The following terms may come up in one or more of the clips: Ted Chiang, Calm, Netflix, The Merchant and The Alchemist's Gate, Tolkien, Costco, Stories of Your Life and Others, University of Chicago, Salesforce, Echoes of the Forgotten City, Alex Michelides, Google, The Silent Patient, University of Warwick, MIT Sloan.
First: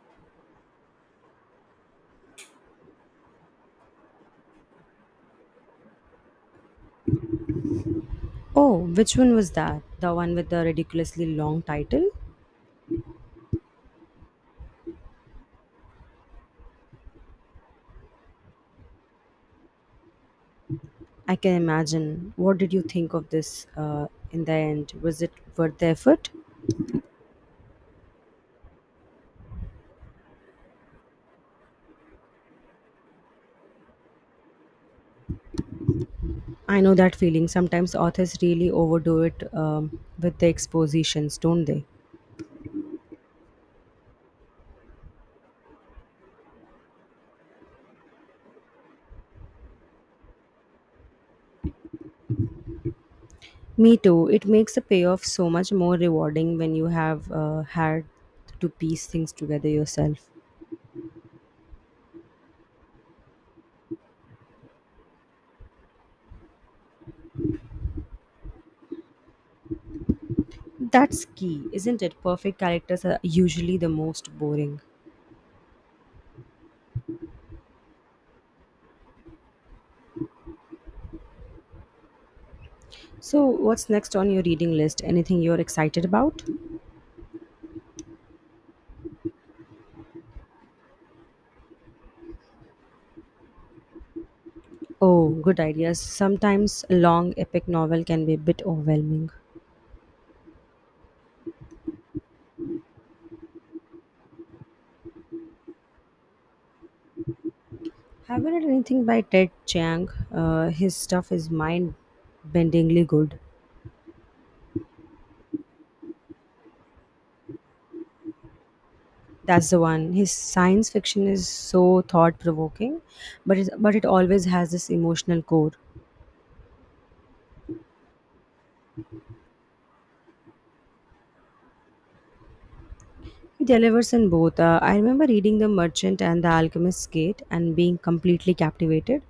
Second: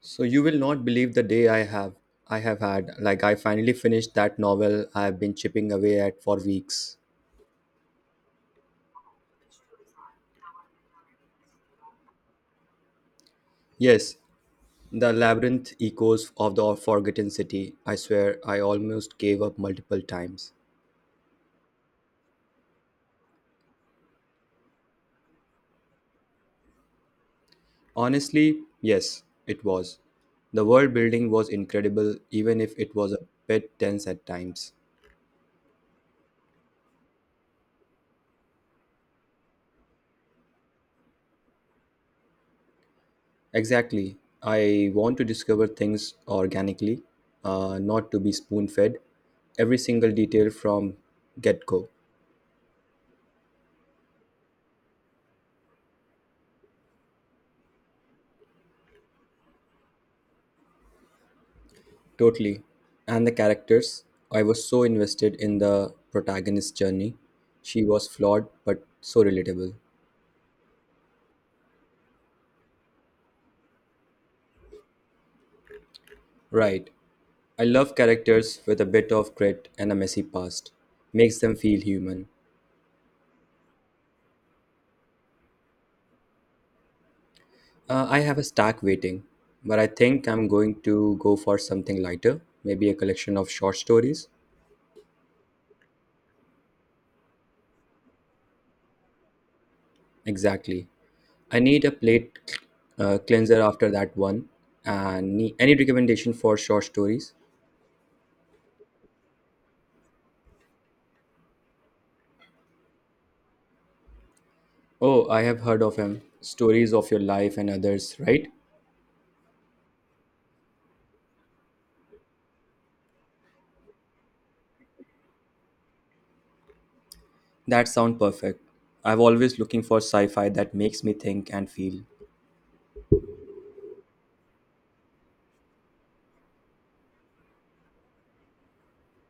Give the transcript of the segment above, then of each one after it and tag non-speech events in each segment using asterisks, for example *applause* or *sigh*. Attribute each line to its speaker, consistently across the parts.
Speaker 1: So you will not believe the day I have had. Like, I finally finished that novel I have been chipping away at for weeks.
Speaker 2: Oh, which one was that? The one with the ridiculously long title?
Speaker 1: Yes, the Labyrinth Echoes of the Forgotten City. I swear I almost gave up multiple times.
Speaker 2: I can imagine. What did you think of this in the end? Was it worth the effort?
Speaker 1: Honestly, yes, it was. The world building was incredible, even if it was a bit tense at times.
Speaker 2: I know that feeling. Sometimes authors really overdo it with the expositions, don't they?
Speaker 1: Exactly. I want to discover things organically, not to be spoon fed every single detail from get go.
Speaker 2: Me too. It makes the payoff so much more rewarding when you have had to piece things together yourself.
Speaker 1: Totally. And the characters. I was so invested in the protagonist's journey. She was flawed, but so relatable.
Speaker 2: That's key, isn't it? Perfect characters are usually the most boring.
Speaker 1: Right. I love characters with a bit of grit and a messy past. Makes them feel human.
Speaker 2: So, what's next on your reading list? Anything you're excited about?
Speaker 1: I have a stack waiting, but I think I'm going to go for something lighter, maybe a collection of short stories.
Speaker 2: Oh, good ideas. Sometimes a long epic novel can be a bit overwhelming.
Speaker 1: Exactly. I need a plate cleanser after that one. And any recommendation for short stories?
Speaker 2: Have you read anything by Ted Chiang? His stuff is mind bendingly good.
Speaker 1: Oh, I have heard of him. Stories of Your Life and Others, right?
Speaker 2: That's the one. His science fiction is so thought provoking, but it always has this emotional core.
Speaker 1: That sound perfect. I am always looking for sci-fi that makes me think and feel.
Speaker 2: He delivers in both. I remember reading The Merchant and The Alchemist's Gate and being completely captivated.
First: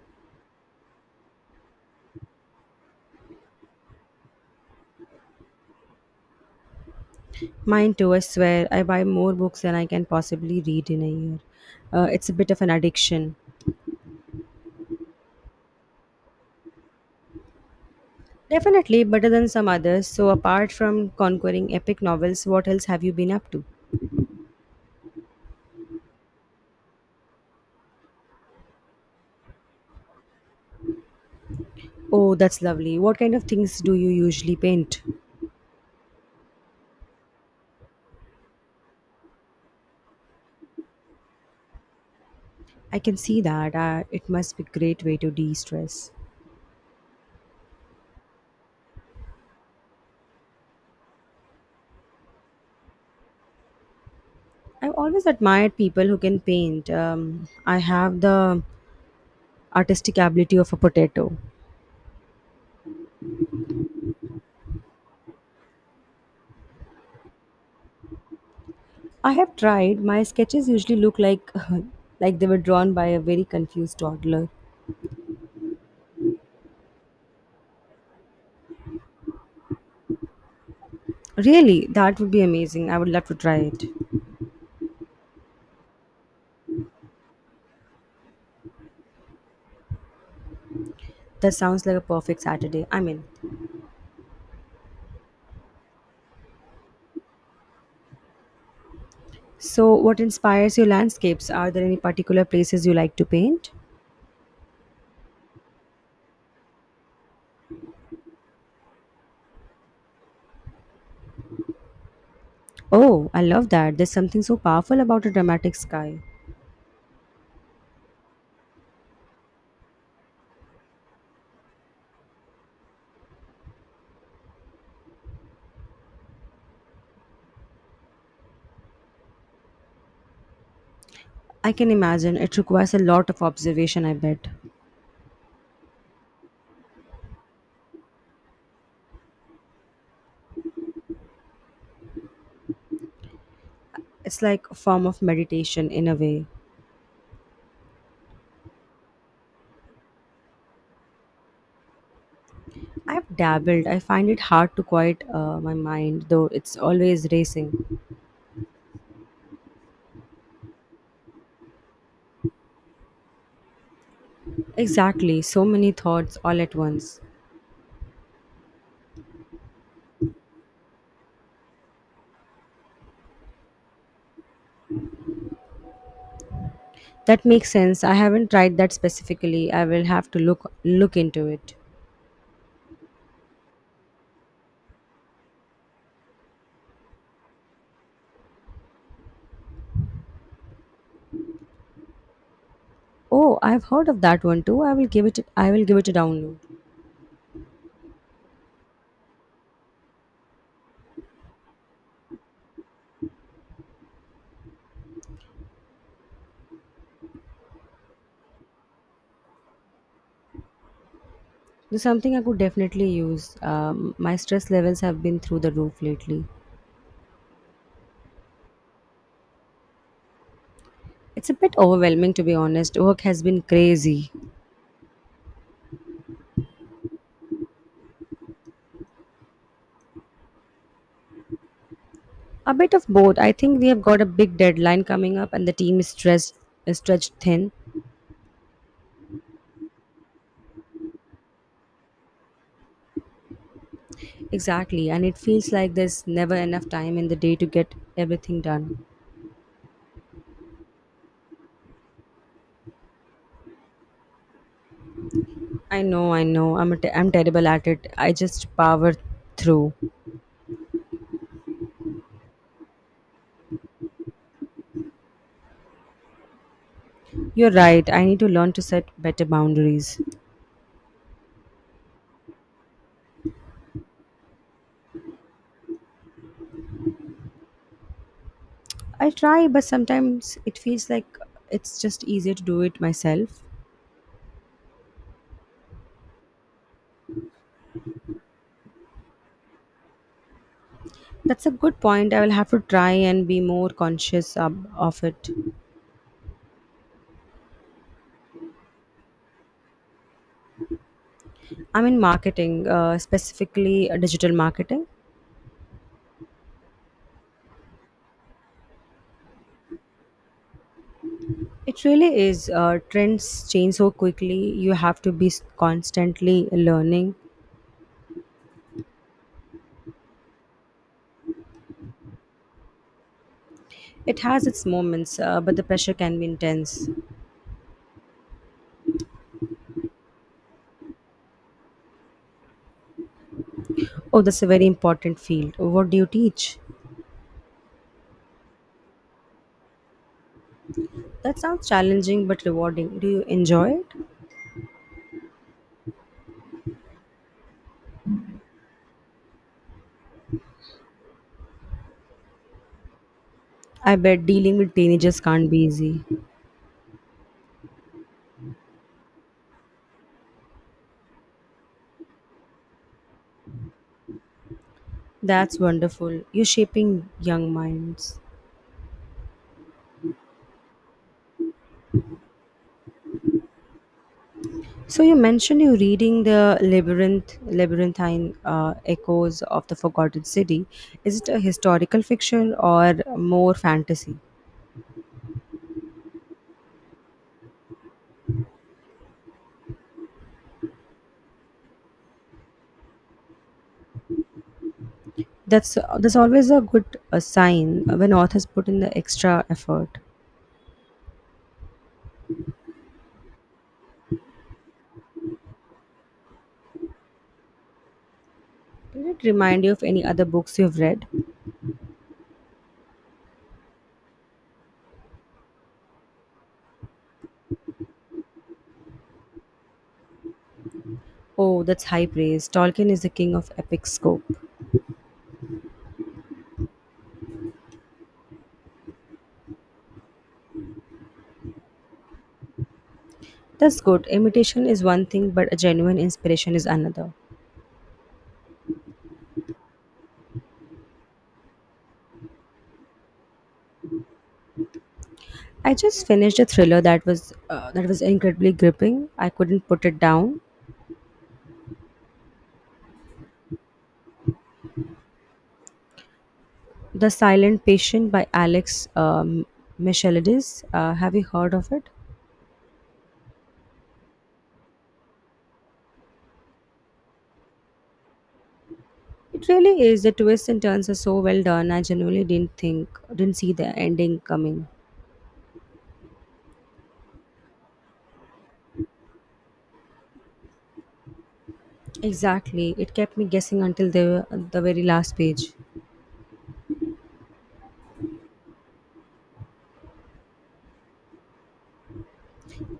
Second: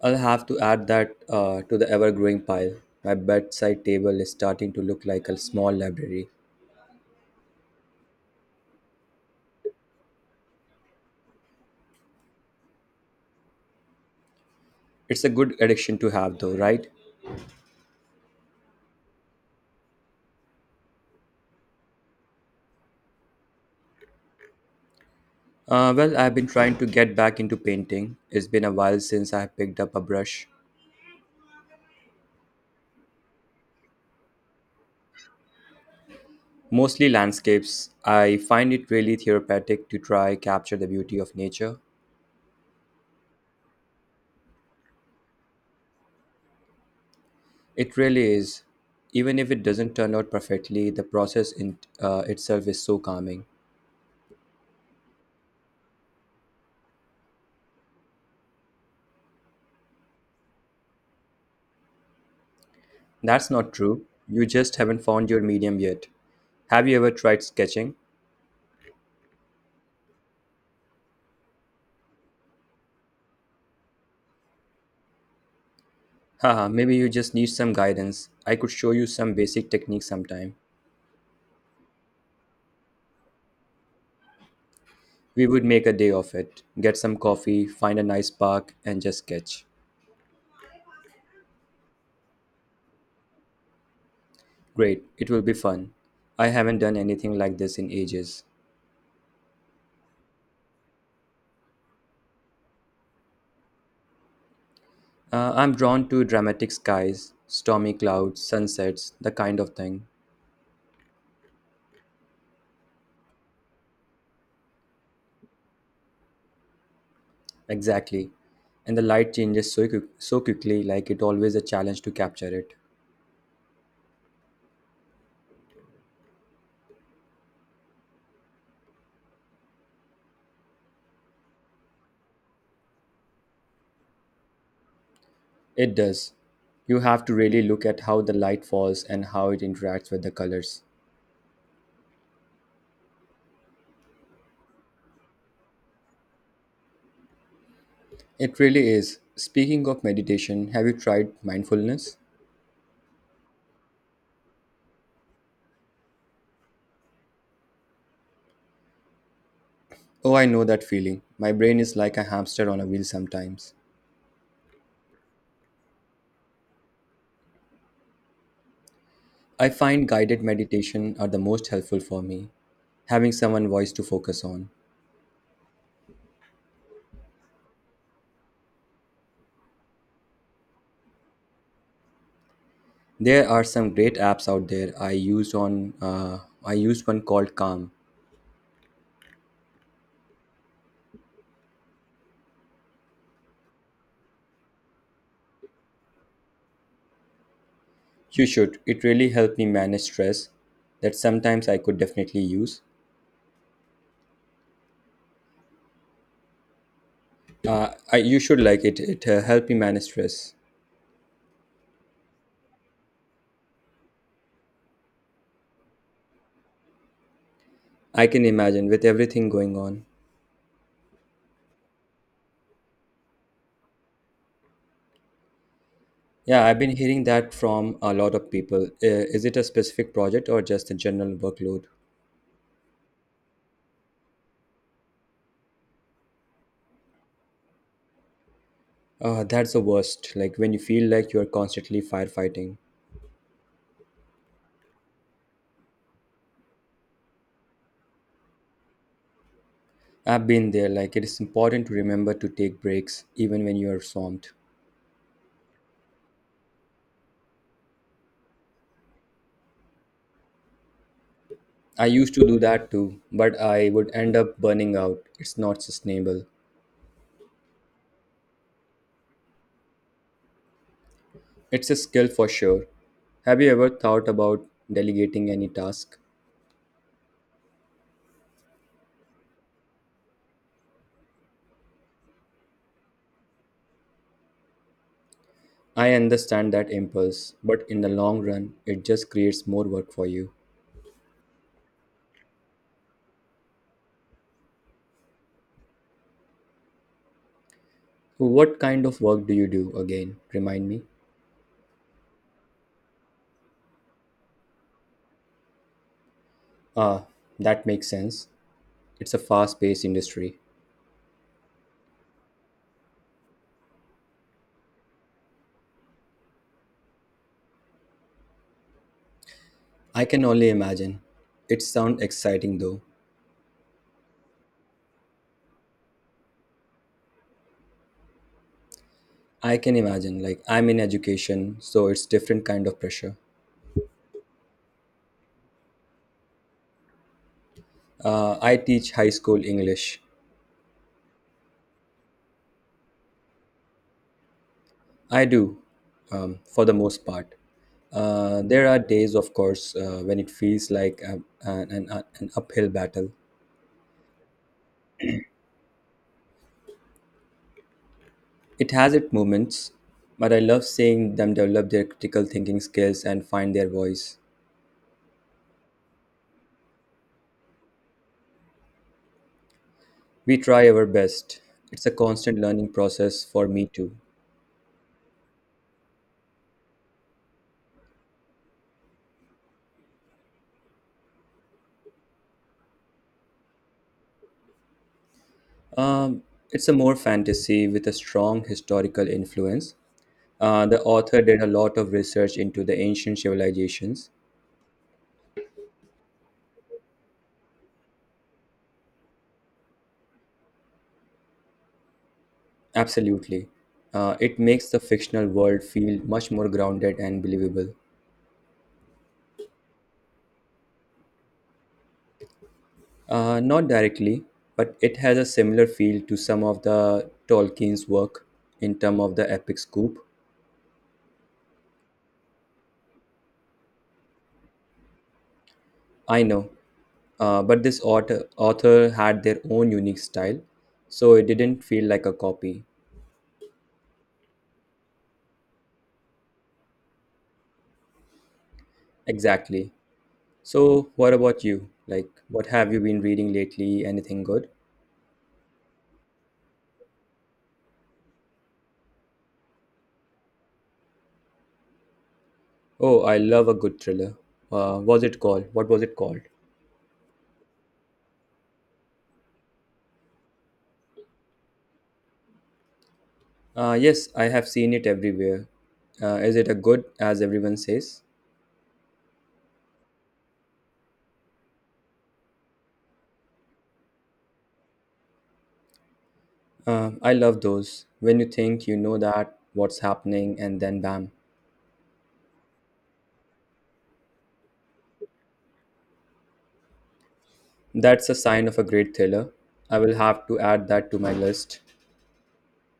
Speaker 1: I'll have to add that to the ever-growing pile. My bedside table is starting to look like a small library.
Speaker 2: Mine too, I swear. I buy more books than I can possibly read in a year. It's a bit of an addiction.
Speaker 1: It's a good addiction to have, though, right?
Speaker 2: Definitely better than some others. So, apart from conquering epic novels, what else have you been up to?
Speaker 1: Well, I've been trying to get back into painting. It's been a while since I have picked up a brush.
Speaker 2: Oh, that's lovely. What kind of things do you usually paint?
Speaker 1: Mostly landscapes. I find it really therapeutic to try capture the beauty of nature.
Speaker 2: I can see that. It must be a great way to de stress.
Speaker 1: It really is. Even if it doesn't turn out perfectly, the process in itself is so calming.
Speaker 2: I've always admired people who can paint. I have the artistic ability of a potato.
Speaker 1: That's not true. You just haven't found your medium yet. Have you ever tried sketching?
Speaker 2: I have tried. My sketches usually look like *laughs* like they were drawn by a very confused toddler.
Speaker 1: Haha, maybe you just need some guidance. I could show you some basic techniques sometime.
Speaker 2: Really, that would be amazing. I would love to try it.
Speaker 1: We would make a day of it. Get some coffee, find a nice park, and just sketch.
Speaker 2: That sounds like a perfect Saturday. I'm in.
Speaker 1: Great, it will be fun. I haven't done anything like this in ages.
Speaker 2: So, what inspires your landscapes? Are there any particular places you like to paint?
Speaker 1: I'm drawn to dramatic skies, stormy clouds, sunsets, the kind of thing.
Speaker 2: Oh, I love that. There's something so powerful about a dramatic sky.
Speaker 1: Exactly. And the light changes so quickly, like it always a challenge to capture it.
Speaker 2: I can imagine it requires a lot of observation, I bet.
Speaker 1: It does. You have to really look at how the light falls and how it interacts with the colors.
Speaker 2: It's like a form of meditation in a way.
Speaker 1: It really is. Speaking of meditation, have you tried mindfulness?
Speaker 2: I've dabbled. I find it hard to quiet my mind, though it's always racing.
Speaker 1: Oh, I know that feeling. My brain is like a hamster on a wheel sometimes.
Speaker 2: Exactly, so many thoughts all at once.
Speaker 1: I find guided meditation are the most helpful for me, having someone voice to focus on.
Speaker 2: That makes sense. I haven't tried that specifically. I will have to look into it.
Speaker 1: There are some great apps out there. I used one called Calm.
Speaker 2: Oh, I've heard of that one too. I will give it I will give it a download.
Speaker 1: You should. It really helped me manage stress that sometimes I could definitely use. You should like it. It helped me manage stress.
Speaker 2: There's something I could definitely use. My stress levels have been through the roof lately.
Speaker 1: I can imagine with everything going on.
Speaker 2: It's a bit overwhelming to be honest. Work has been crazy.
Speaker 1: Yeah, I've been hearing that from a lot of people. Is it a specific project or just a general workload?
Speaker 2: A bit of both. I think we have got a big deadline coming up and the team is stretched thin.
Speaker 1: That's the worst. Like when you feel like you're constantly firefighting.
Speaker 2: Exactly. And it feels like there's never enough time in the day to get everything done.
Speaker 1: I've been there. Like, it is important to remember to take breaks even when you are swamped.
Speaker 2: I know. I'm terrible at it. I just power through.
Speaker 1: I used to do that too, but I would end up burning out. It's not sustainable.
Speaker 2: You're right. I need to learn to set better boundaries.
Speaker 1: It's a skill for sure. Have you ever thought about delegating any task?
Speaker 2: I try, but sometimes it feels like it's just easier to do it myself.
Speaker 1: I understand that impulse, but in the long run, it just creates more work for you.
Speaker 2: That's a good point. I will have to try and be more conscious of it.
Speaker 1: What kind of work do you do again? Remind me.
Speaker 2: I'm in marketing, specifically digital marketing.
Speaker 1: Ah, that makes sense. It's a fast paced industry.
Speaker 2: It really is. Trends change so quickly. You have to constantly learning.
Speaker 1: I can only imagine. It sounds exciting though.
Speaker 2: It has its moments, but the pressure can be intense.
Speaker 1: I can imagine, like, I'm in education, so it's different kind of pressure.
Speaker 2: Oh, that's a very important field. What do you teach?
Speaker 1: I teach high school English.
Speaker 2: That sounds challenging but rewarding. Do you enjoy it?
Speaker 1: I do, for the most part. There are days, of course, when it feels like an uphill battle.
Speaker 2: I bet dealing with teenagers can't be easy.
Speaker 1: It has its moments, but I love seeing them develop their critical thinking skills and find their voice.
Speaker 2: That's wonderful. You're shaping young minds.
Speaker 1: We try our best. It's a constant learning process for me too.
Speaker 2: So you mentioned you're reading the labyrinthine echoes of the Forgotten City. Is it a historical fiction or more fantasy?
Speaker 1: Um, it's a more fantasy with a strong historical influence. The author did a lot of research into the ancient civilizations.
Speaker 2: That's always a good sign when authors put in the extra effort.
Speaker 1: Absolutely. It makes the fictional world feel much more grounded and believable.
Speaker 2: Did it remind you of any other books you've read?
Speaker 1: Not directly, but it has a similar feel to some of the Tolkien's work in terms of the epic scoop.
Speaker 2: Oh, that's high praise. Tolkien is the king of epic scope.
Speaker 1: I know, but this author had their own unique style, so it didn't feel like a copy.
Speaker 2: That's good. Imitation is one thing, but a genuine inspiration is another.
Speaker 1: Exactly. So, what about you? Like, what have you been reading lately? Anything good?
Speaker 2: I just finished a thriller that was incredibly gripping. I couldn't put it down.
Speaker 1: Oh, I love a good thriller. Was it called? What was it called?
Speaker 2: The Silent Patient by Alex Michelides. Have you heard of it?
Speaker 1: Yes, I have seen it everywhere. Is it a good, as everyone says?
Speaker 2: It really is. The twists and turns are so well done. I genuinely didn't think, didn't see the ending coming.
Speaker 1: I love those. When you think you know that, what's happening, and then bam.
Speaker 2: Exactly. It kept me guessing until the very last page.
Speaker 1: That's a sign of a great thriller. I will have to add that to my list.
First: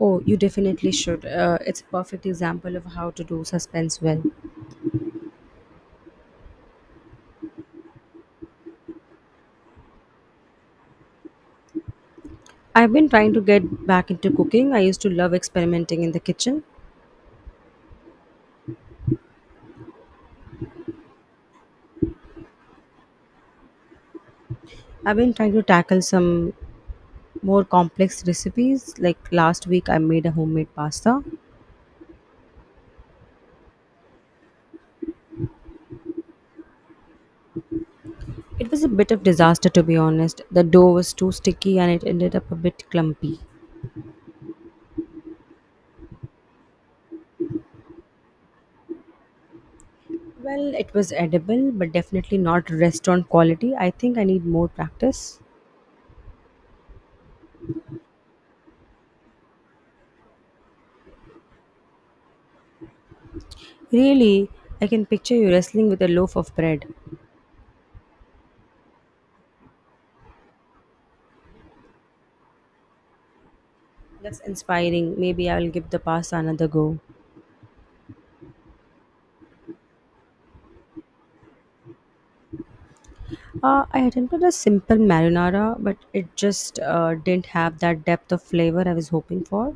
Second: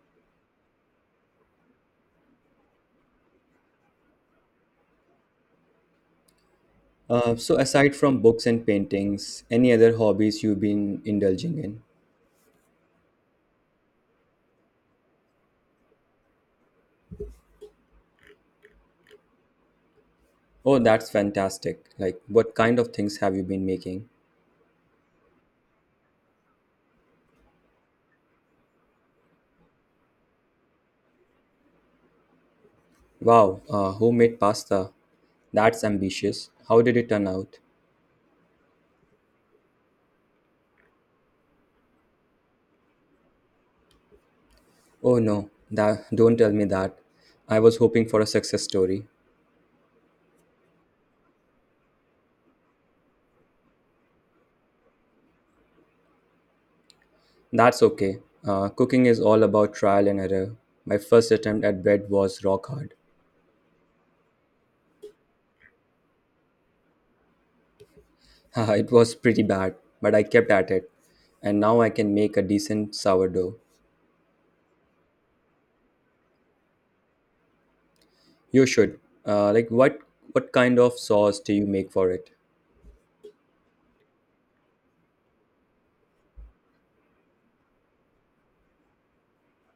Speaker 2: Oh, you definitely should. It's a perfect example of how to do suspense well.
Speaker 1: So, aside from books and paintings, any other hobbies you've been indulging in?
Speaker 2: I've been trying to get back into cooking. I used to love experimenting in the kitchen.
Speaker 1: Oh, that's fantastic. Like, what kind of things have you been making?
Speaker 2: I've been trying to tackle some more complex recipes. Like last week, I made a homemade pasta.
Speaker 1: Wow, homemade pasta. That's ambitious. How did it turn out?
Speaker 2: It was a bit of disaster to be honest. The dough was too sticky and it ended up a bit clumpy.
Speaker 1: Oh no, that, don't tell me that. I was hoping for a success story.
Speaker 2: Well, it was edible, but definitely not restaurant quality. I think I need more practice.
Speaker 1: That's okay. Cooking is all about trial and error. My first attempt at bread was rock hard.
Speaker 2: Really, I can picture you wrestling with a loaf of bread.
Speaker 1: *laughs* It was pretty bad, but I kept at it, and now I can make a decent sourdough.
Speaker 2: That's inspiring. Maybe I will give the pasta another go.
Speaker 1: You should. Like what? What kind of sauce do you make for it?
Speaker 2: I attempted a simple marinara, but it just didn't have that depth of flavor I was hoping for.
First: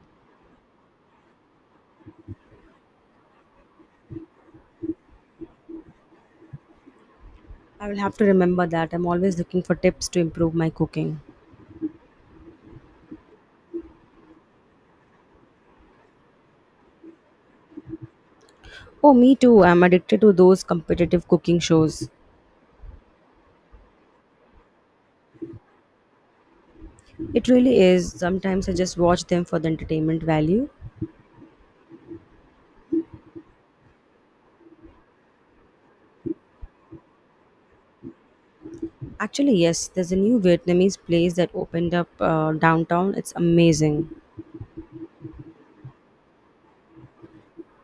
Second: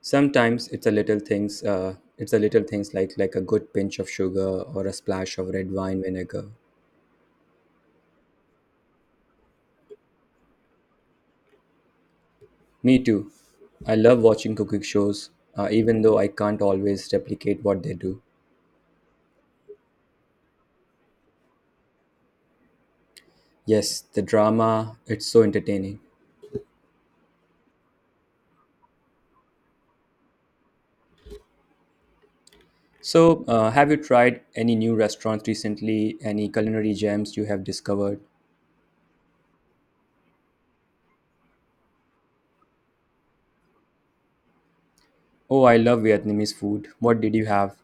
Speaker 1: Sometimes it's a little things. It's a little things like a good pinch of sugar or a splash of red wine vinegar.
Speaker 2: I will have to remember that. I'm always looking for tips to improve my cooking.
Speaker 1: Me too. I love watching cooking shows, even though I can't always replicate what they do.
Speaker 2: Oh, me too. I'm addicted to those competitive cooking shows.
Speaker 1: Yes, the drama, it's so entertaining.
Speaker 2: It really is. Sometimes I just watch them for the entertainment value.
Speaker 1: So, have you tried any new restaurants recently? Any culinary gems you have discovered?
Speaker 2: Actually, yes, there's a new Vietnamese place that opened up downtown. It's amazing.
Speaker 1: Oh, I love Vietnamese food. What did you have?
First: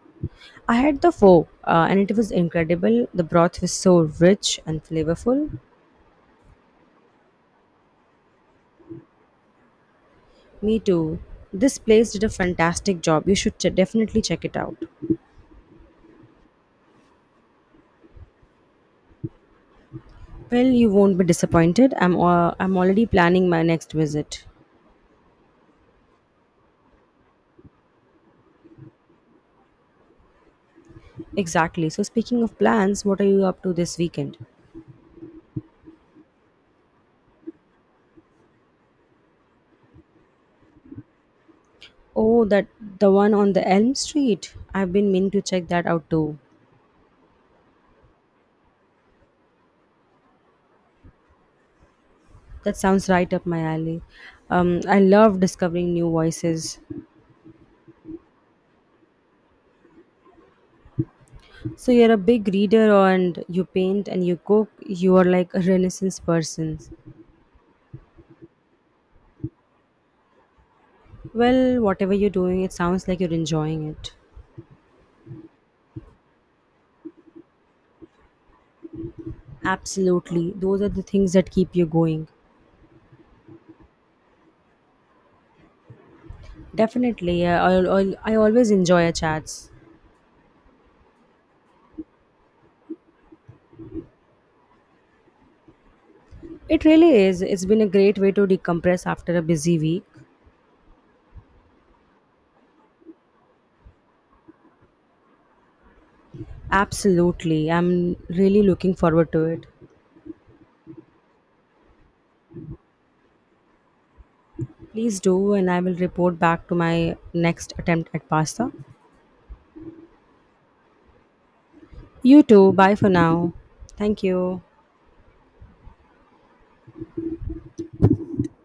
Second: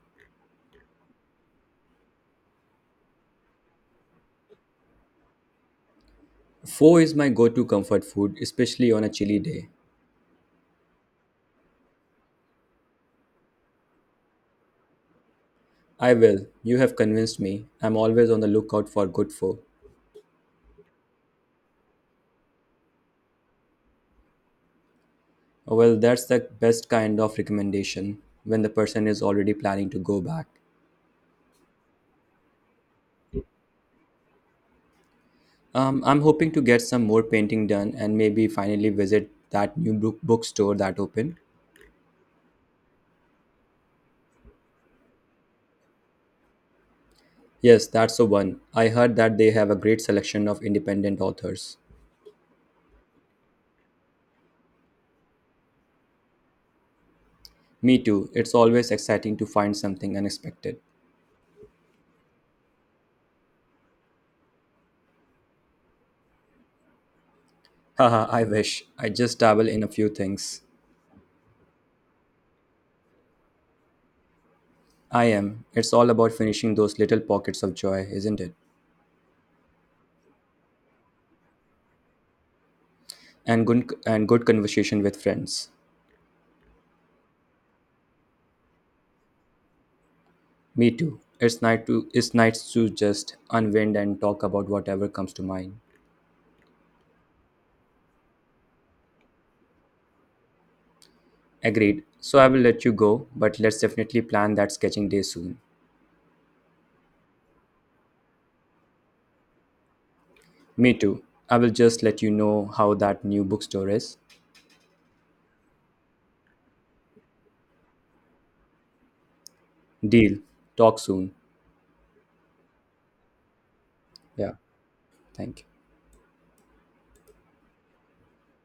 Speaker 2: I had the pho and it was incredible. The broth was so rich and flavorful.
Speaker 1: Pho is my go to comfort food, especially on a chilly day.
Speaker 2: Me too. This place did a fantastic job. You should definitely check it out.
Speaker 1: I will. You have convinced me. I'm always on the lookout for good pho.
Speaker 2: Well, you won't be disappointed. I'm already planning my next visit.
Speaker 1: Well, that's the best kind of recommendation when the person is already planning to go back.
Speaker 2: Exactly. So speaking of plans, what are you up to this weekend?
Speaker 1: I'm hoping to get some more painting done and maybe finally visit that new bookstore that opened.
Speaker 2: Oh, that the one on the Elm Street. I've been meaning to check that out too.
Speaker 1: Yes, that's the one. I heard that they have a great selection of independent authors.
Speaker 2: That sounds right up my alley. I love discovering new voices.
Speaker 1: Me too. It's always exciting to find something unexpected.
Speaker 2: So you're a big reader and you paint and you cook. You are like a renaissance person.
Speaker 1: Haha, I wish. I just dabble in a few things.
Speaker 2: Well, whatever you're doing, it sounds like you're enjoying it.
Speaker 1: I am. It's all about finishing those little pockets of joy, isn't it?
Speaker 2: Absolutely. Those are the things that keep you going.
Speaker 1: And good conversation with friends.
Speaker 2: Definitely. I always enjoy a chats.
Speaker 1: Me too. It's nice to just unwind and talk about whatever comes to mind.
Speaker 2: It really is. It's been a great way to decompress after a busy week.
Speaker 1: Agreed. So I will let you go, but let's definitely plan that sketching day soon.
Speaker 2: Absolutely. I'm really looking forward to it.
Speaker 1: Me too. I will just let you know how that new bookstore is.
Speaker 2: Please do, and I will report back to my next attempt at pasta.
Speaker 1: Deal. Talk soon.
Speaker 2: You too. Bye for now. Thank
Speaker 1: Yeah.
Speaker 2: you.
Speaker 1: Thank you.